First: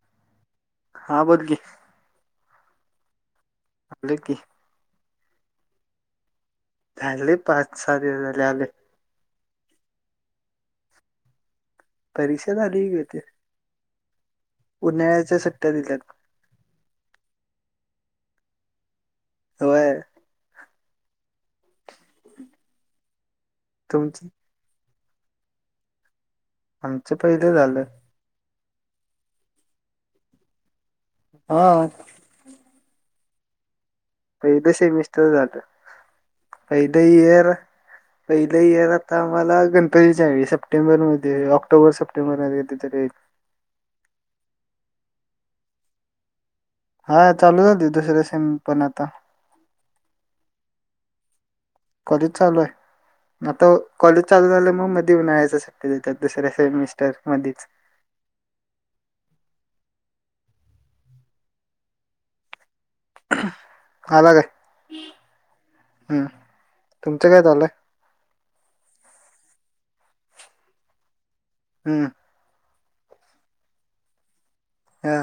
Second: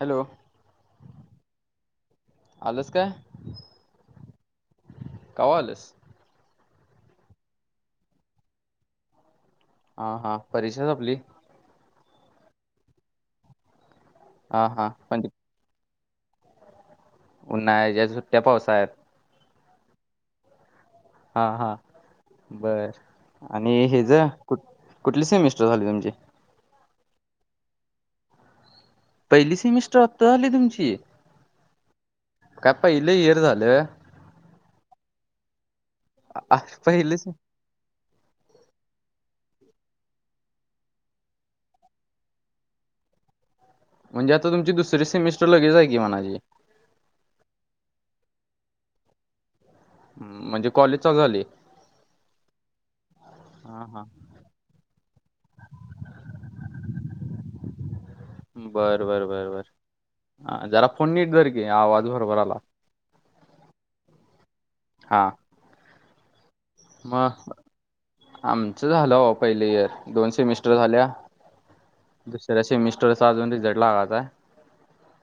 Hello हा बोल क आलंस काय आले की कवालस झाले पाच सहा दिवस झाले आले ह हा परीक्षाच आपली परीक्षा झालीक ते हा हा म्हणजे उन्हाळ्याच्या सट्ट्या दिेतात उन्हा ज्या सुट्ट्या पावसा आहेत हो हा हा बर आणि हे ज तुमची कुठ कुठली सेमिस्टर झाले तुमचे आमचं पहिलं झालं पहिली सेमिस्टर हप्ता झाली तुमची हा कपा इल येर झाल प तसे मिस्टर जात आ पहिलं से- इयर पहिलं इयर आता आम्हाला गणपती आहे सप्टेंबर मध्ये ऑक्टोबर सप्टेंबरमध्येध्ये कधतरीईल म्हणजे आता तुमची दुसरी सेमिस्टर लगेच आहे की म्हणाझी हा चालू झा दुसरे सेम पण आता म्हणजे कॉलेज झाली कॉलेज चालूय आता हा हा कॉलेज चालू झालं मग मध्ये उन्हाळायच शक्य देतात दुसऱ्या सेमिस्टर मधच बरं बर बर बर जरा फोन नट जर की आवाज बरोबर आला हला काय हा हम्म तुमचं काय मग चालंय आमचं झालं पहिले इयर दोन सेमिस्टर झाल्या हम्म दुसऱ्या सेमिस्ट थोडासा अजून रिझल्ट लागायचं हा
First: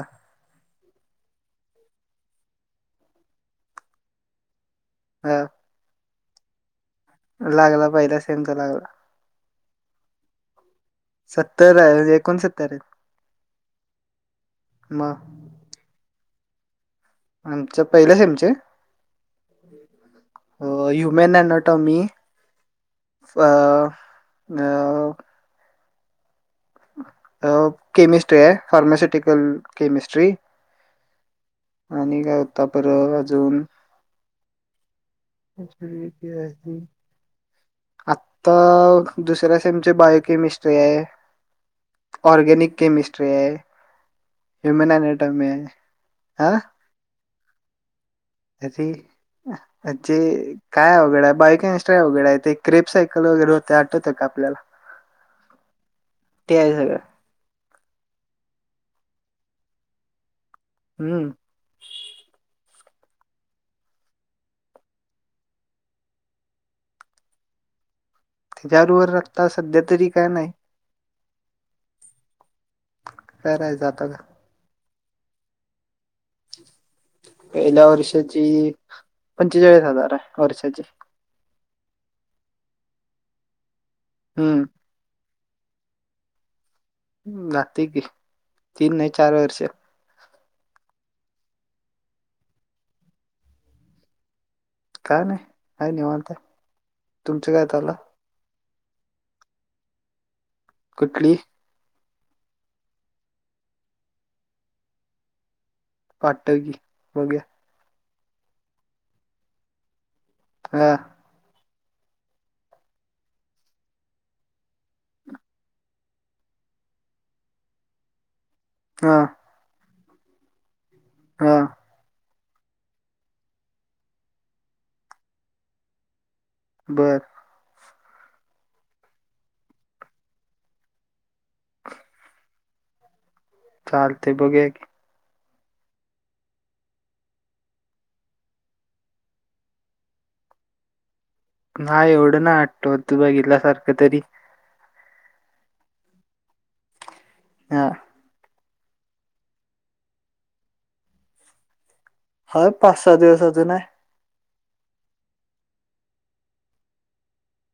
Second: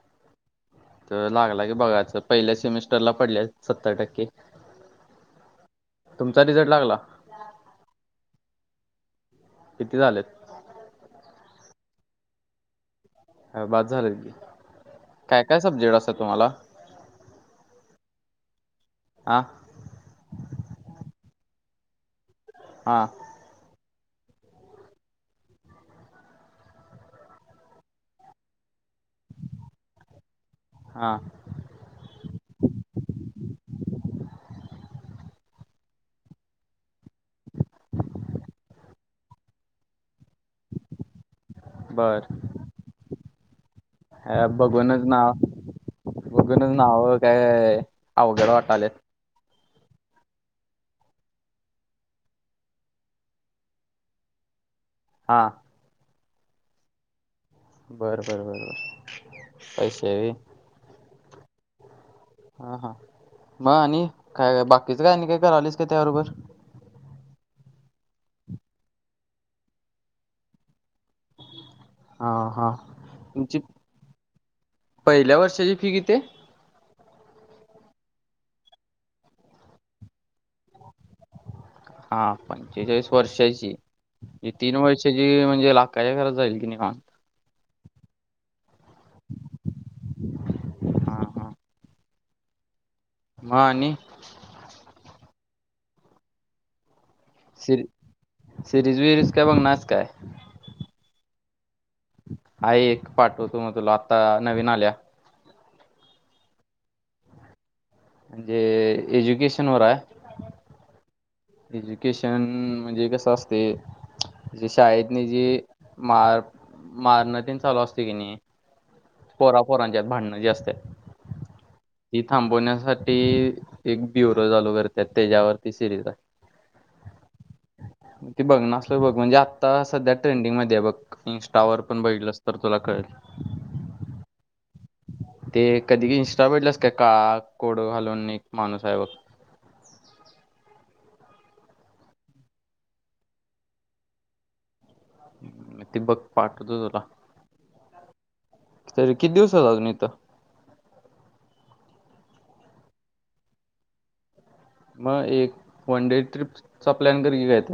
तर लागला की बघायच पहिल्या सेमिस्टरला पडले सत्तर टक्के हा तुमचा रिझल्ट लागला लागला पहिला सेमचा लागला किती झालेत सत्तर आहे एकोणसत्तर आहेत बास झालेी मग काय काय सब्जेक्ट असा तुम्हाला आमच्या पहिल्या सेमचे हां मेन अनोटोमी हां अ अ अ केमिस्ट्री आहे फार्माास्युटिकल केमिस्ट्री हां आणि काय होता बर अजून ए ल क आहेी आता दुसऱ्या सेमची बायोकेमिस्ट्री आहे बर ऑर्गेनिक केमिस्ट्री आहे अ ह्युमन बघूनच नाव अनाटॉमी आहे हा बघूनच नाव काय अवघड वाटाले. अरे जे काय अवघडा आहे बायक एनस्ट्राय अवघडा आहे ते क्रेप सायकल वगैरे होते आठवत का आपल्याला ला. हा. ते आहे सगळं. बर बर बरोबर पैसेवी हम्म. हा हा मग आणि काय बाकीचं काय नाही काय करालीच का त्याबरोबर तच्या रूवर राता सध्या तरी काय नाही. ह. खर आहेझात. पहिल्या वर्षाची फी किती? पहिल्या वर्षाची पंचेचाळीस हजार आहे वर्षाची. हा पंचेचाळीस वर्षाची तीन हम्म वर्षाची म्हणजे लाखाच्या घरात जाईल की नाही. जाती की तीन नाही चार वर्ष हा हा. मग आणि काय नाही आहे निवांत तुमच काय सिरी चाल. सिरीज विरीज काय बघणार आहेस काय? कुठली? आहे एक पाठव तू म तुला आत्ता नवीन आल्या. पाठव की बघूया. जे एजुकेशन वर आहे. हम्. एज्युकेशन म्हणजे कसं असते. जे शाळेत नि जी मार मारण चालू असते की नाही. हा पोरा पोरांच्यात भांडणं जे असत. हा. थांबवण्यासाठी एक ब्युरो चालू करत त्याच्यावरती सिरीज आहे. बरं. [inaudible] ती बघणार असलं तर बघ म्हणजे आता सध्या ट्रेंडिंग मध्ये बघ इंनस्टावर पण बघितलस तर तुला कळेल. चालते बघूया कि ते कधी इनस्टावर बघितलस काळा कोट घालून एक माणूस आहे बघ. [inaudible] ना एवढं ना आटतो तू बघितला सारखं तरी ते बघ पाठवतो तुला. हा तरी किती दिवस तुम्ही इथ. ह पाच सहा दिवस अजून आहे. मग एक वन डे ट्रिपचा प्लॅन कर की घेत.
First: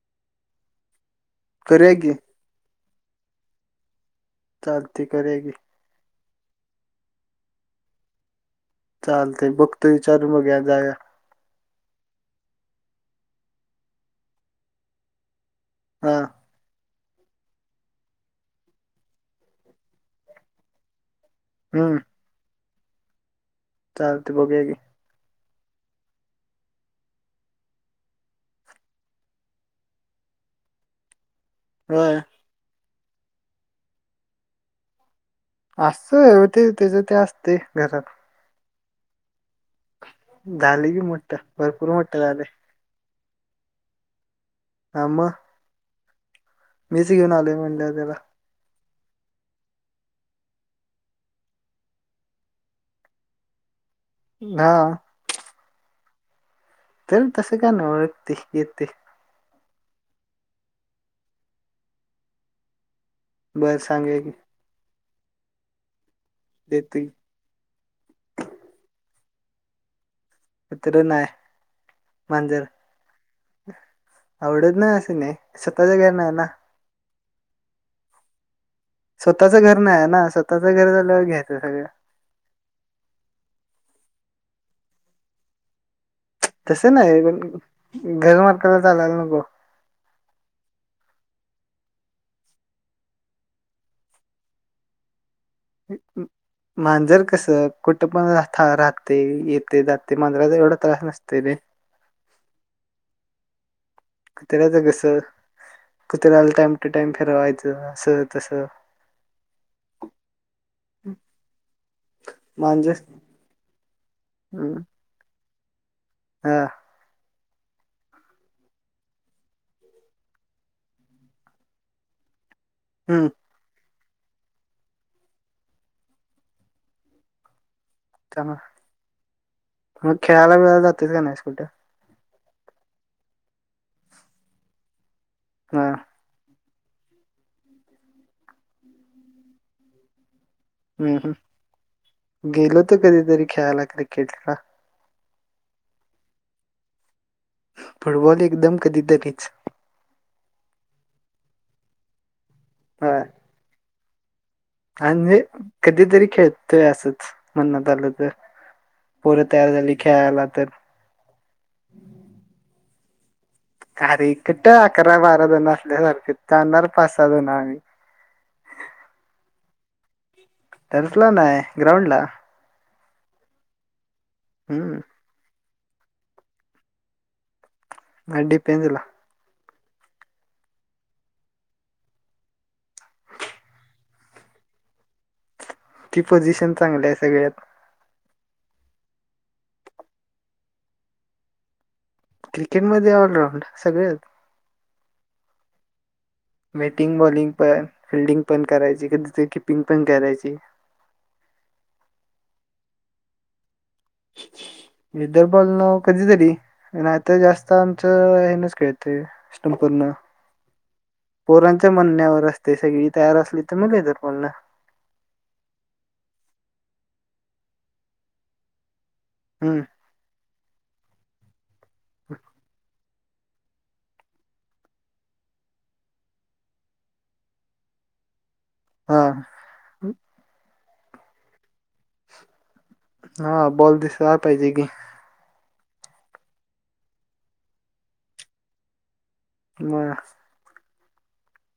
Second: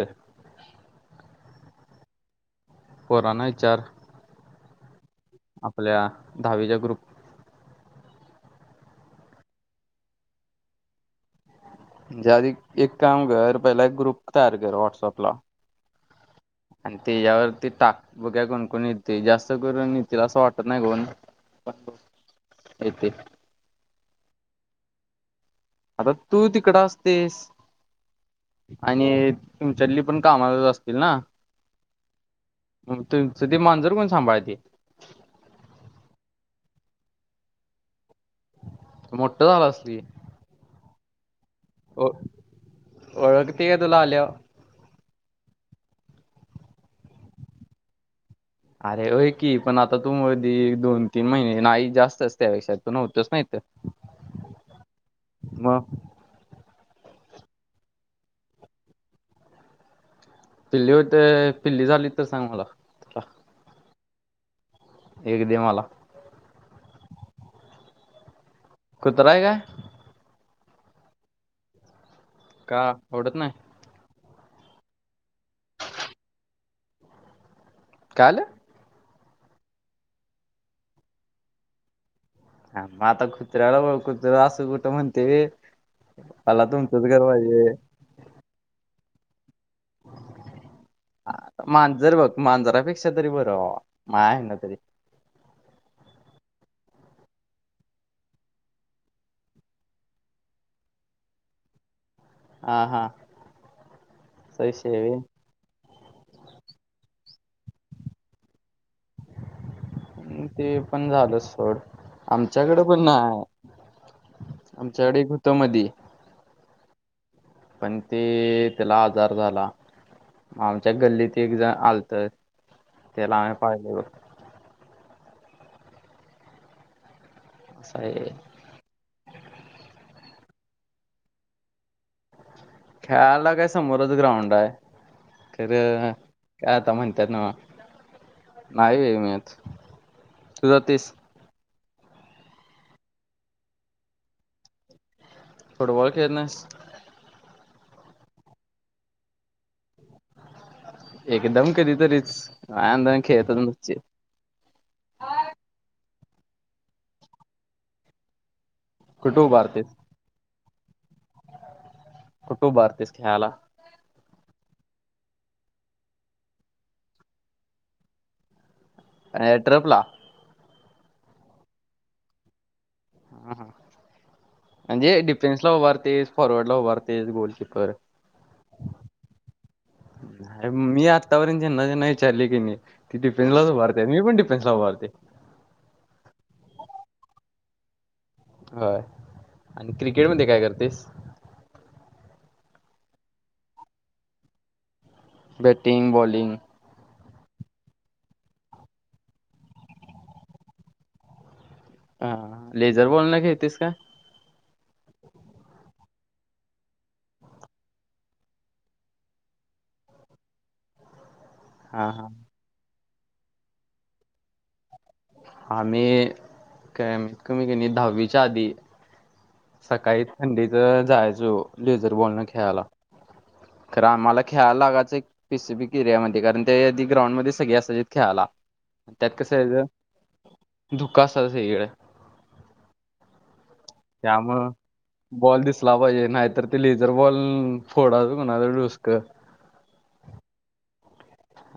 करया के पोरांना विचार चालती करेग. दहावीचा ग्रुप चाल ते बुखत विचार मग जाया. म्हणजे आधी एक काम कर पहिला एक ग्रुप तयार कर व्हॉटसअपला हा. आणि त्याच्यावरती टाक बघ्या कोण कोण येते जास्त करून येतील असं वाटत नाही कोण? हम्म ब ते चालतय बघूया की आता तू तिकड असतेस आणि तुमच्यातली पण कामातच असतील ना. होय. म तुमचं ते मांजूर कोण सांभाळतय? असत व ते तेज ते असतय घरात. मोठ झालं असल? झालय की मोठठ, भरपूर मोठ झालय. ओळखतय का तुला आल्यावर हा. म. मीच घेऊन आलोय म्हणल्यावर त्याला अरे होई की, पण आता तू मधे दोन-तीन महिने नाही, जास्तच त्यापेक्षा तू न्हवतास ना इथ. हा. मग? ते तसं काय नाही ओळखतय ते. पिल्ली होते पिल्ली झाली तर सांग मला. बर संगुया की एक दे मला. त [unintelligible] [inaudible] कुत्र हाय काय? कुत्र नाय. का आवडत नाय? आवडत नाही अस नाही, स्वतःच घर नाही ना. काल. स्वतःच घर नाही आहे ना, स्वतःच घर झालं घ्यायचं सगळं ह म आता कुत्र्याला [unintelligible] कुत्र असं कुठं म्हणतय होय? तस नाही, पण घर म्हंटल्यावर चालायला नको. मांजर बघ मांजरापेक्षा तरी बरं बाबा, माया हेन तरी [unintelligible] [inaudible] मांजर कस, कुठं पण राह राहतय, येतय, जातय, मांजराचा एवढा त्रास नसतय रे. हा. हा. असा कुतऱ्याच विषय कस, आहे कुतऱ्याला टाइम टू टाइम फिरवायचं, असं तस [unintelligible] [inaudible] ते पण झालं सोड, आमच्याकडे मांजर पण आमच्याकड एक हुंत मधी हम. पण ते, तेला आजार झाला. आमच्या गल्लीत एक जण आलत, हम्म त्याला आम्ही पाळलेलो. असं आहे. त्यामुळे मग खेळायला बिळायला जातयस क नई कुठं? खेळाला काय समोरच ग्राउंड आहे, खर हा काय आता म्हणत्यात नव नाही वेळ मिळत हम्म हम्म [unintelligible] गेलो तर कधीतरी खेळायला क्रिकेटला फुटबॉल खेळत नाहीस? फुटबॉल एकदम कधीतरीच. एकदम कधी तरीच लहदाण होय खेळतच नशिल आणि जे कधीतरी खेळतोय असंच, म्हणनात आलं तर पोर तयार झाली खेळायला तर कुठ हुबारतोस खेळायला. अरे कुट अकरा बाराल जण असल्यासारखे जाणार पाच सहा जण आम्ही ट्रिपला टसला नाही ग्राउंड ला हा ह हम्म म्हणजे डिफेन्स ला उभारतेस फॉरवर्ड ला उभारतेस गोलकीपर. [unintelligible] नाही मी आत्तापर्यत ज्यांना ज्यांना विचारले की नाही डिफेन्सलाच भरते मी पण डिफेन्स ला भरते ती पोझिशन चांगलं आहे सगळ्यात. ह आणि क्रिकेट मध्ये काय करतेस? क्रिकेट म ऑलराऊंड सगळे. Batting bowling batting bowling. पण फिल्डिंग पण करायची कधी किपिंग पण करायची. हा लेझर बोलण घेेतेस का? लेदर बॉल न कधीतरी अन् आता जास्त आमचं हे नच खेळतते स्टंपर न. पोरांच्या हा हा. म्हणण्यावर असते सगळी तयार असली तर मग हे तर मग लेदर बॉल न. आ्ही काय कमी क दहावीच्या आधी हम्म. सकाळी थंडीच जायचो लेझर बॉल न खेळायला. खरं आम्हाला खेळायला लागाचं एक पिसिफिक एरिया मध्ये कारण ते आधी ग्राउंडमध्ये सगळी असायची खेळायला. हा. त्यात कसं याचं धुक असाच इकडे. हा बॉल दिसला पाहिजे की. ला पाहिजे नाहीतर ते लेझर बॉल फोडाच कुणाच डोस्क म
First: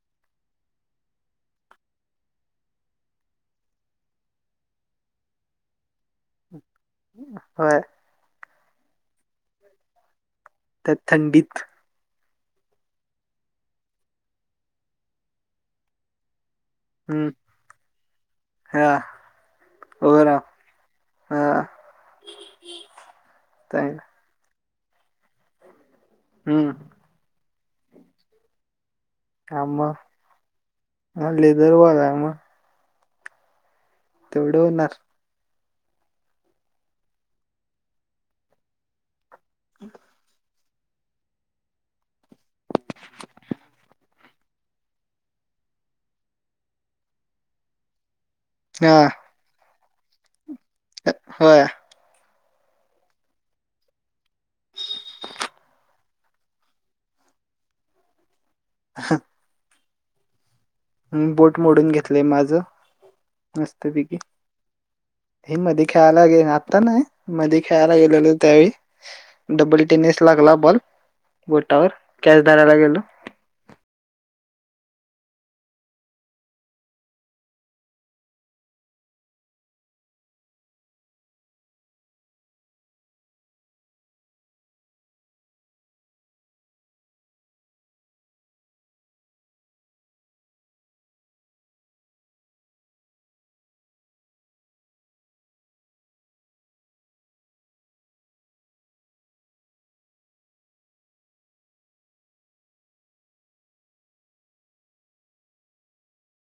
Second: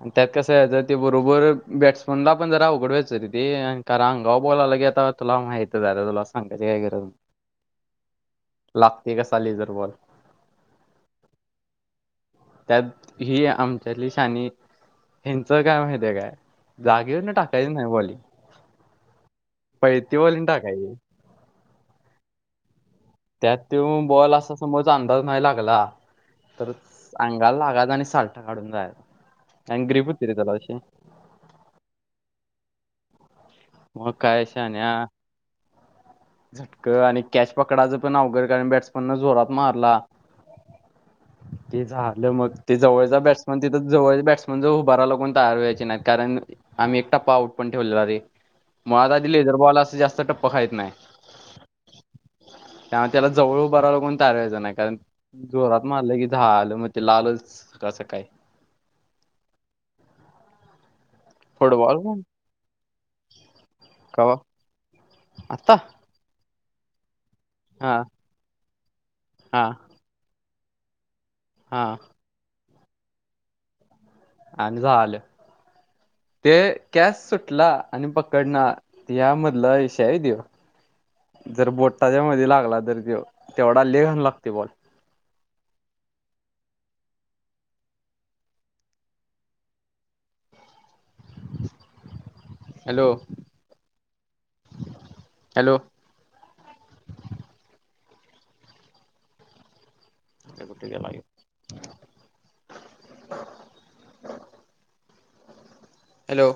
ह त्यात कसं आहे ज ते बरोबर बॅट्समनला पण जरा उघड वचं तरी ते कारण अंगा बॉल आला की आता तुला माहती आहे तुला सांग क काय गर होय. लागते कसा लेझर बॉल? त्या थंडीत त्यात ही आमच्याली शानी ह्यांच काय माहिती काय? जागेवर हम्म. नाही टाकायची नाही बॉली हा. ओव्हरऑल. पैतीवाॉलीने टाकायची. [unintelligible] त्यात ते चांगलं. बॉल असा समोर अंदाज नाही लागला तर हम्म. काल लागाायच आणि साल्टा काढून जायचा. हा मग लेदर बॉल [unintelligible] आहे मग म काय तेवढं होणार. शान्या? झटक आणि कॅच पकडायचं पण अवघड कारण बॅट्समन न जोरात मारला ते झालं मग ते जवळचा बॅट्समन तिथं जवळच्या बॅट्समन ज उभाराला कोण तयार व्हायचे नाहीत कारण आम्ही एकटापाऊट पण ठेवलेला रे. म हा. आता आधी लेझर बॉल असं जास्ती जास्त टप्प खायित नाही. होय. त्यामुळे त्याला जवळ बरा लागून तयार व्हायचं नाही कारण जोरात मारलं की झालं मग ते लालच कसं काय? ह बोट मोडून फुटबॉल पण घेतलंय माझं मस्त पैकी. कवा हे आता मध्ये खेळायला गेता ना मध्येी खेळायला हा गेलेलो त्यावेळी हा डब्बडी टेनिस लागला बॉल हा बोटावर कॅश धरायला गेल ट आणि झालं ते कॅस सुटला आणि पकडणार यामधला विशय हाय त्यो जर बोटटाच्या मध्ये लागला तर ते तेवढा ल्ले घाल लागते बॉल हॅलो हॅलो ठक माे हॅलो